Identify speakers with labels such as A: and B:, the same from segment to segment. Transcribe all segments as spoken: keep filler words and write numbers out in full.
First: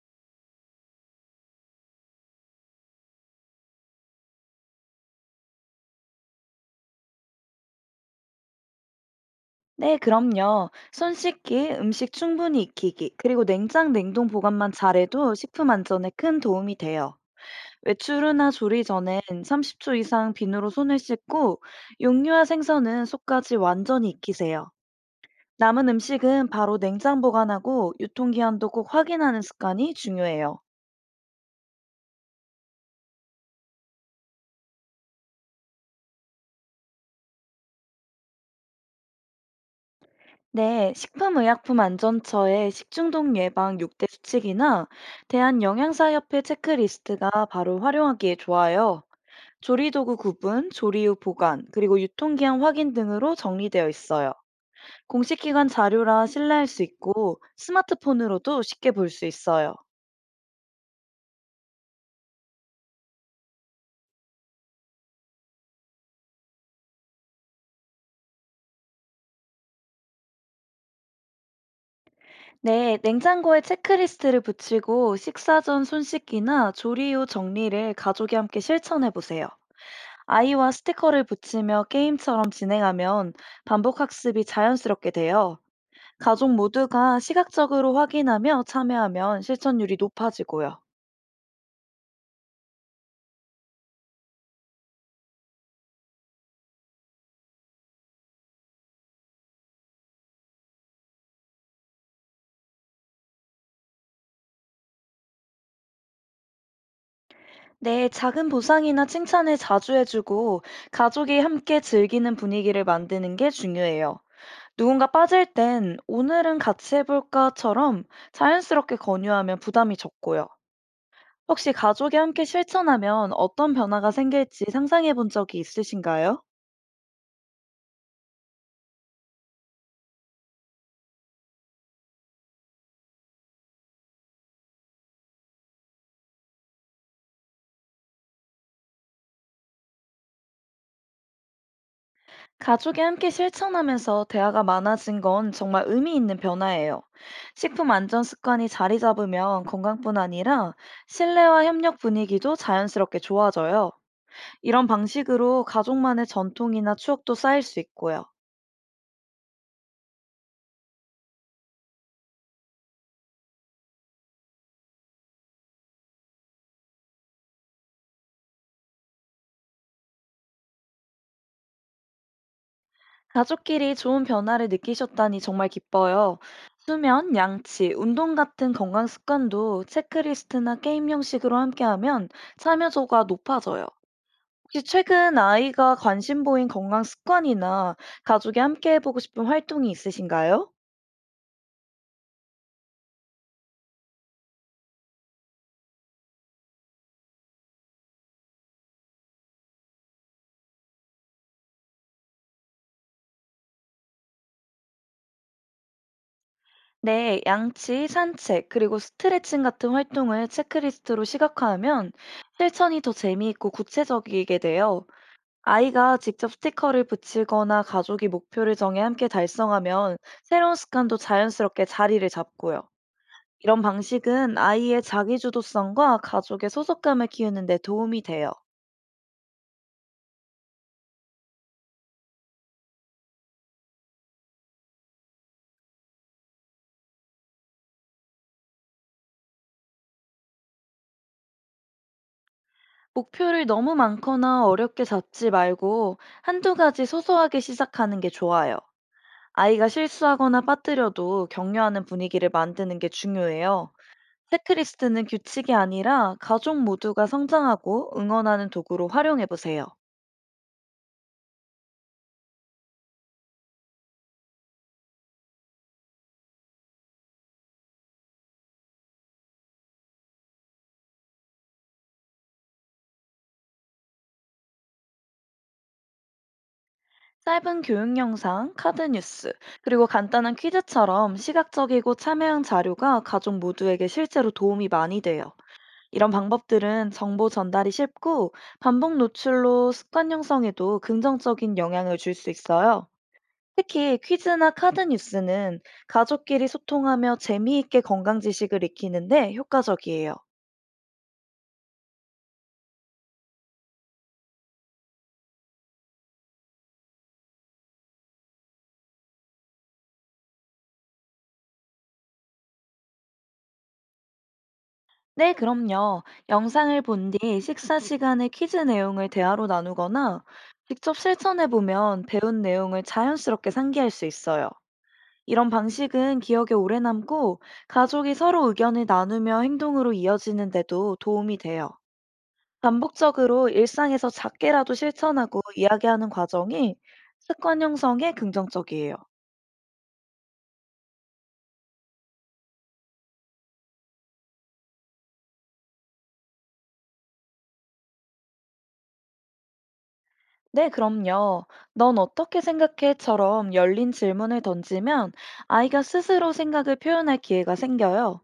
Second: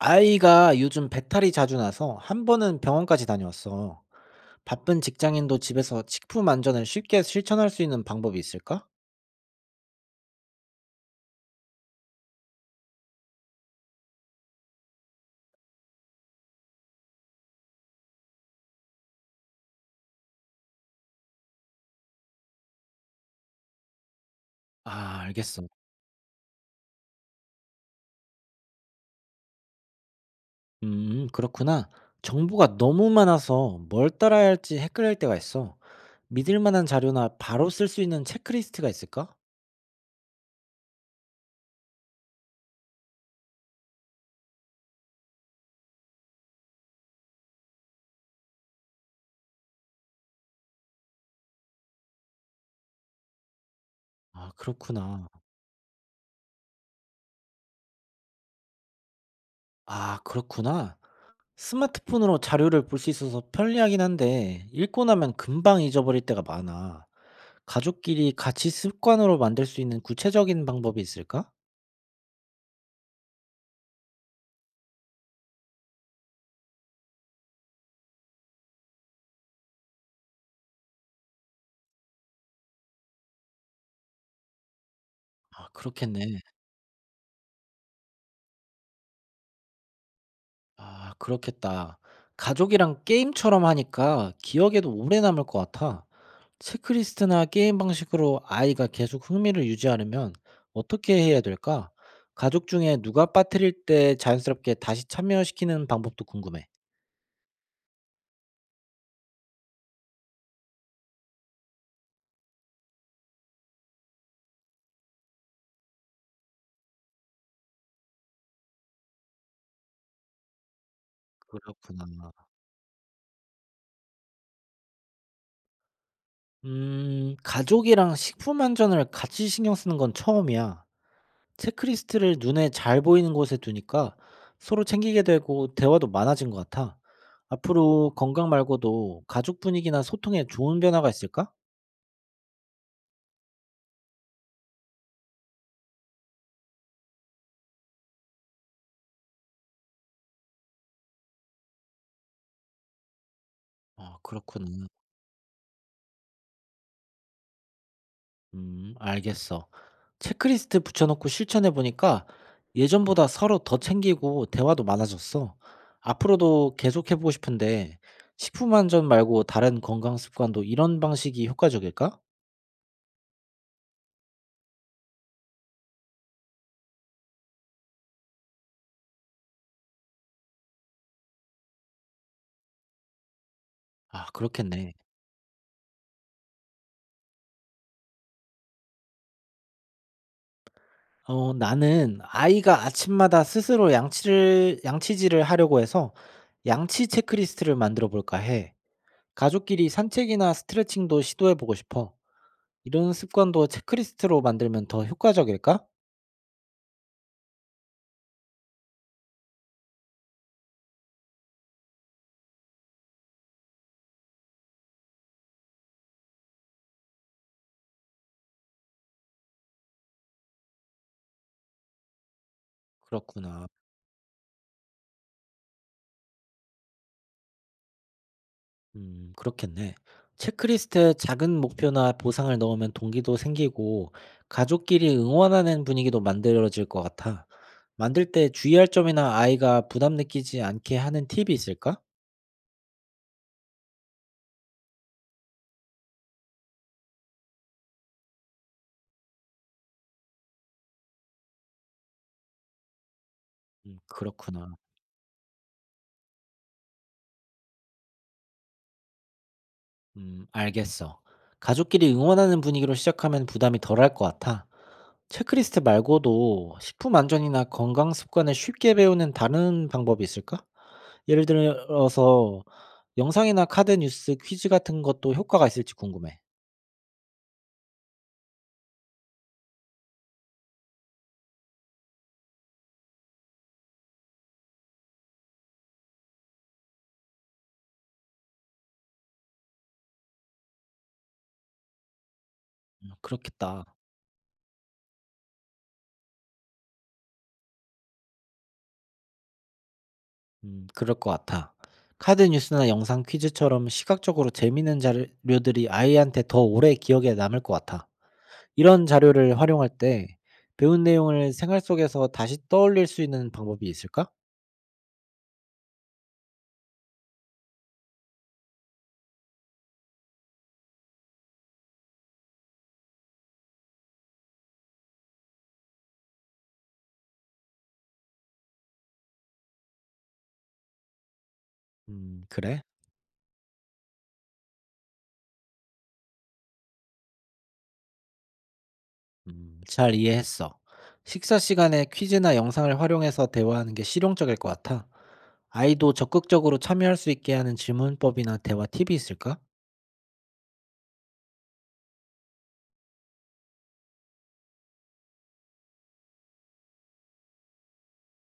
A: 아이가 요즘 배탈이 자주 나서 한 번은 병원까지 다녀왔어. 바쁜 직장인도 집에서 식품 안전을 쉽게 실천할 수 있는 방법이 있을까?
B: 네, 그럼요. 손 씻기, 음식 충분히 익히기, 그리고 냉장 냉동 보관만 잘해도 식품 안전에 큰 도움이 돼요. 외출이나 조리 전엔 삼십 초 이상 비누로 손을 씻고 육류와 생선은 속까지 완전히 익히세요.
A: 아, 알겠어.
B: 남은 음식은 바로 냉장 보관하고 유통기한도 꼭 확인하는 습관이 중요해요.
A: 음, 그렇구나. 정보가 너무 많아서 뭘 따라야 할지 헷갈릴 때가 있어. 믿을 만한 자료나 바로 쓸 수 있는 체크리스트가 있을까?
B: 네, 식품의약품안전처의 식중독 예방 육 대 수칙이나 대한영양사협회 체크리스트가 바로 활용하기에 좋아요. 조리도구 구분, 조리 후 보관, 그리고 유통기한 확인 등으로 정리되어 있어요.
A: 아, 그렇구나.
B: 공식 기관 자료라 신뢰할 수 있고 스마트폰으로도 쉽게 볼 수 있어요.
A: 아, 그렇구나. 스마트폰으로 자료를 볼 수 있어서 편리하긴 한데, 읽고 나면 금방 잊어버릴 때가 많아. 가족끼리 같이 습관으로 만들 수 있는 구체적인 방법이 있을까?
B: 네, 냉장고에 체크리스트를 붙이고 식사 전 손 씻기나 조리 후 정리를 가족이 함께 실천해 보세요. 아이와 스티커를 붙이며 게임처럼 진행하면 반복 학습이 자연스럽게 돼요.
A: 아, 그렇겠네.
B: 가족 모두가 시각적으로 확인하며 참여하면 실천율이 높아지고요.
A: 아 그렇겠다. 가족이랑 게임처럼 하니까 기억에도 오래 남을 것 같아. 체크리스트나 게임 방식으로 아이가 계속 흥미를 유지하려면 어떻게 해야 될까? 가족 중에 누가 빠뜨릴 때 자연스럽게 다시 참여시키는 방법도 궁금해.
B: 네, 작은 보상이나 칭찬을 자주 해주고 가족이 함께 즐기는 분위기를 만드는 게 중요해요. 누군가 빠질 땐 오늘은 같이 해볼까처럼 자연스럽게 권유하면 부담이 적고요. 혹시 가족이
A: 그렇구나.
B: 함께 실천하면 어떤 변화가 생길지 상상해 본 적이 있으신가요?
A: 음, 가족이랑 식품 안전을 같이 신경 쓰는 건 처음이야. 체크리스트를 눈에 잘 보이는 곳에 두니까 서로 챙기게 되고 대화도 많아진 것 같아. 앞으로 건강 말고도 가족 분위기나 소통에 좋은 변화가 있을까?
B: 가족이 함께 실천하면서 대화가 많아진 건 정말 의미 있는 변화예요. 식품 안전 습관이 자리 잡으면 건강뿐 아니라 신뢰와 협력 분위기도 자연스럽게 좋아져요.
A: 아, 그렇구나.
B: 이런 방식으로 가족만의 전통이나 추억도 쌓일 수 있고요.
A: 음, 알겠어. 체크리스트 붙여놓고 실천해 보니까 예전보다 서로 더 챙기고 대화도 많아졌어. 앞으로도 계속 해보고 싶은데 식품 안전 말고 다른 건강 습관도 이런 방식이 효과적일까?
B: 가족끼리 좋은 변화를 느끼셨다니 정말 기뻐요. 수면, 양치, 운동 같은 건강 습관도 체크리스트나 게임 형식으로 함께하면 참여도가 높아져요.
A: 아,
B: 혹시
A: 그렇겠네.
B: 최근 아이가 관심 보인 건강 습관이나 가족이 함께 해보고 싶은 활동이 있으신가요?
A: 어 나는 아이가 아침마다 스스로 양치를 양치질을 하려고 해서 양치 체크리스트를 만들어 볼까 해. 가족끼리 산책이나 스트레칭도 시도해 보고 싶어. 이런 습관도 체크리스트로 만들면 더 효과적일까?
B: 네, 양치, 산책, 그리고 스트레칭 같은 활동을 체크리스트로 시각화하면 실천이 더 재미있고 구체적이게 돼요. 아이가 직접 스티커를 붙이거나 가족이 목표를 정해 함께 달성하면 새로운 습관도 자연스럽게 자리를 잡고요.
A: 그렇구나.
B: 이런 방식은 아이의 자기주도성과 가족의 소속감을 키우는 데 도움이 돼요.
A: 음 그렇겠네. 체크리스트에 작은 목표나 보상을 넣으면 동기도 생기고 가족끼리 응원하는 분위기도 만들어질 것 같아. 만들 때 주의할 점이나 아이가 부담 느끼지 않게 하는 팁이 있을까?
B: 목표를 너무 많거나 어렵게 잡지 말고 한두 가지 소소하게 시작하는 게 좋아요. 아이가 실수하거나 빠뜨려도 격려하는 분위기를 만드는 게 중요해요.
A: 음 그렇구나.
B: 체크리스트는 규칙이 아니라 가족 모두가 성장하고 응원하는 도구로 활용해 보세요.
A: 음 알겠어. 가족끼리 응원하는 분위기로 시작하면 부담이 덜할 것 같아. 체크리스트 말고도 식품 안전이나 건강 습관을 쉽게 배우는 다른 방법이 있을까? 예를 들어서 영상이나 카드 뉴스 퀴즈 같은 것도 효과가 있을지 궁금해.
B: 짧은 교육 영상, 카드 뉴스, 그리고 간단한 퀴즈처럼 시각적이고 참여형 자료가 가족 모두에게 실제로 도움이 많이 돼요. 이런 방법들은 정보 전달이 쉽고 반복 노출로 습관 형성에도 긍정적인 영향을 줄 수 있어요.
A: 음 그렇겠다.
B: 특히 퀴즈나 카드 뉴스는 가족끼리 소통하며 재미있게 건강 지식을 익히는데 효과적이에요.
A: 음 그럴 것 같아. 카드 뉴스나 영상 퀴즈처럼 시각적으로 재미있는 자료들이 아이한테 더 오래 기억에 남을 것 같아. 이런 자료를 활용할 때 배운 내용을 생활 속에서 다시 떠올릴 수 있는 방법이 있을까?
B: 네, 그럼요. 영상을 본 뒤 식사 시간에 퀴즈 내용을 대화로 나누거나 직접 실천해 보면 배운 내용을 자연스럽게 상기할 수 있어요. 이런 방식은 기억에 오래 남고 가족이 서로 의견을 나누며 행동으로 이어지는데도 도움이 돼요.
A: 음 그래.
B: 반복적으로 일상에서 작게라도 실천하고 이야기하는 과정이 습관 형성에 긍정적이에요.
A: 음, 잘 이해했어. 식사 시간에 퀴즈나 영상을 활용해서 대화하는 게 실용적일 것 같아. 아이도 적극적으로 참여할 수 있게 하는 질문법이나 대화 팁이 있을까?
B: 네, 그럼요. 넌 어떻게 생각해?처럼 열린 질문을 던지면 아이가 스스로 생각을 표현할 기회가 생겨요.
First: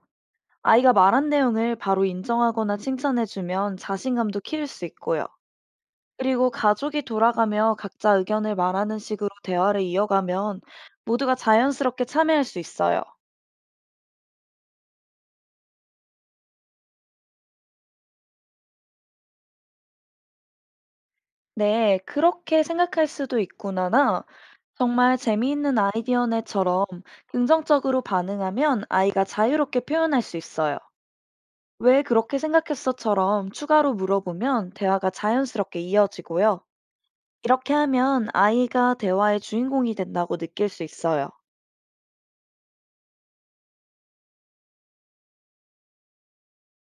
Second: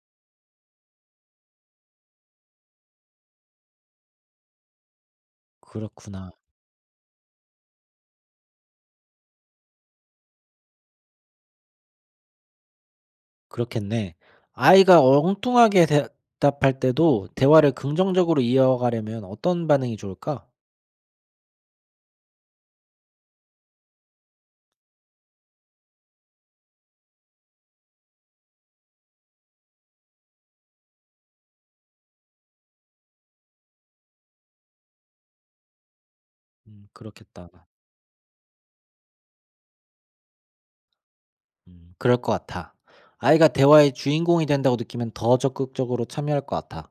B: 아이가 말한 내용을 바로 인정하거나 칭찬해주면 자신감도 키울 수 있고요.
A: 그렇구나.
B: 그리고 가족이 돌아가며 각자 의견을 말하는 식으로 대화를 이어가면 모두가 자연스럽게 참여할 수 있어요.
A: 그렇겠네. 아이가 엉뚱하게 대답할 때도 대화를 긍정적으로 이어가려면 어떤 반응이 좋을까?
B: 네, 그렇게 생각할 수도 있구나나 정말 재미있는 아이디어네처럼 긍정적으로 반응하면 아이가 자유롭게 표현할 수 있어요. 왜 그렇게 생각했어?"처럼 추가로 물어보면 대화가 자연스럽게 이어지고요.
A: 음, 그렇겠다.
B: 이렇게 하면 아이가 대화의 주인공이 된다고 느낄 수 있어요.
A: 음 그럴 것 같아. 아이가 대화의 주인공이 된다고 느끼면 더 적극적으로 참여할 것 같아.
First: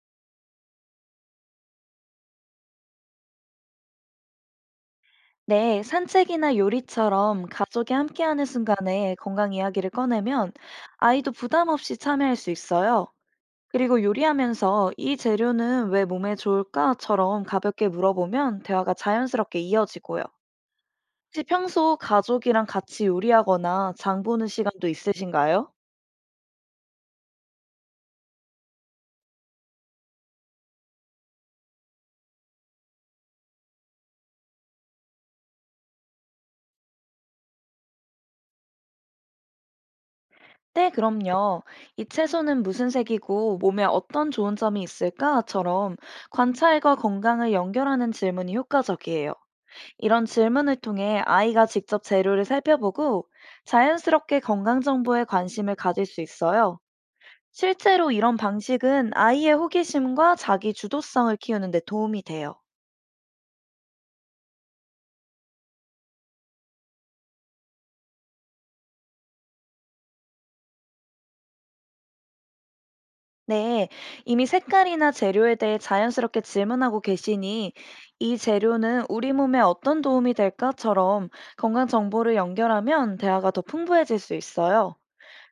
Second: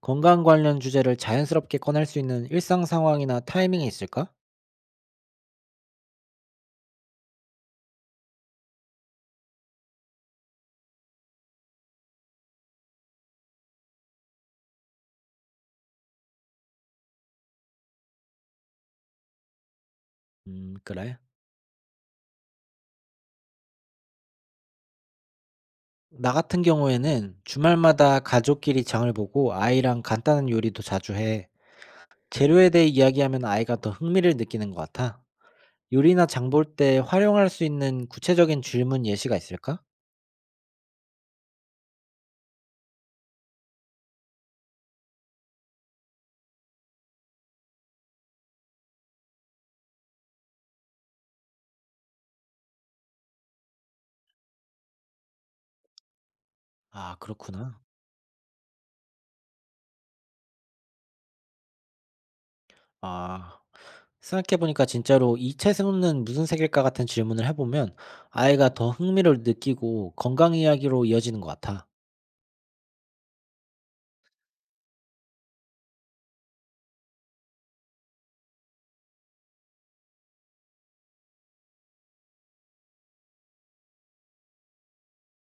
A: 건강 관련 주제를 자연스럽게 꺼낼 수 있는 일상 상황이나 타이밍이 있을까?
B: 네, 산책이나 요리처럼 가족이 함께하는 순간에 건강 이야기를 꺼내면 아이도 부담 없이 참여할 수 있어요. 그리고 요리하면서 "이 재료는 왜 몸에 좋을까?"처럼 가볍게 물어보면 대화가 자연스럽게 이어지고요.
A: 음, 그래.
B: 혹시 평소 가족이랑 같이 요리하거나 장 보는 시간도 있으신가요?
A: 나 같은 경우에는 주말마다 가족끼리 장을 보고 아이랑 간단한 요리도 자주 해. 재료에 대해 이야기하면 아이가 더 흥미를 느끼는 것 같아. 요리나 장볼 때 활용할 수 있는 구체적인 질문 예시가 있을까?
B: 네, 그럼요. 이 채소는 무슨 색이고 몸에 어떤 좋은 점이 있을까?처럼 관찰과 건강을 연결하는 질문이 효과적이에요. 이런 질문을 통해 아이가 직접 재료를 살펴보고 자연스럽게 건강 정보에 관심을 가질 수 있어요.
A: 아, 그렇구나.
B: 실제로 이런 방식은 아이의 호기심과 자기 주도성을 키우는 데 도움이 돼요.
A: 아, 생각해보니까 진짜로 이 채소는 무슨 색일까 같은 질문을 해보면 아이가 더 흥미를 느끼고 건강 이야기로 이어지는 것 같아.
B: 네, 이미 색깔이나 재료에 대해 자연스럽게 질문하고 계시니 이 재료는 우리 몸에 어떤 도움이 될까처럼 건강 정보를 연결하면 대화가 더 풍부해질 수 있어요.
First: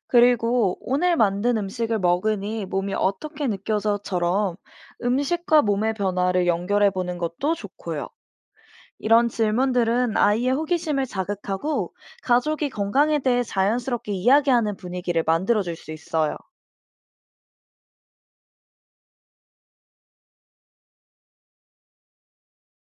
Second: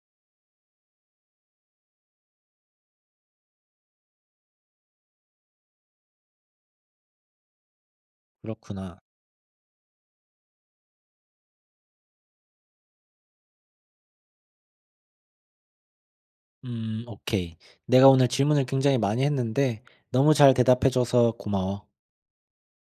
B: 그리고 오늘 만든 음식을 먹으니 몸이 어떻게 느껴져처럼 음식과 몸의 변화를 연결해 보는 것도 좋고요.
A: 그렇구나.
B: 이런 질문들은 아이의 호기심을 자극하고 가족이 건강에 대해 자연스럽게 이야기하는 분위기를 만들어 줄 수 있어요.
A: 음, 오케이. 내가 오늘 질문을 굉장히 많이 했는데 너무 잘 대답해줘서 고마워.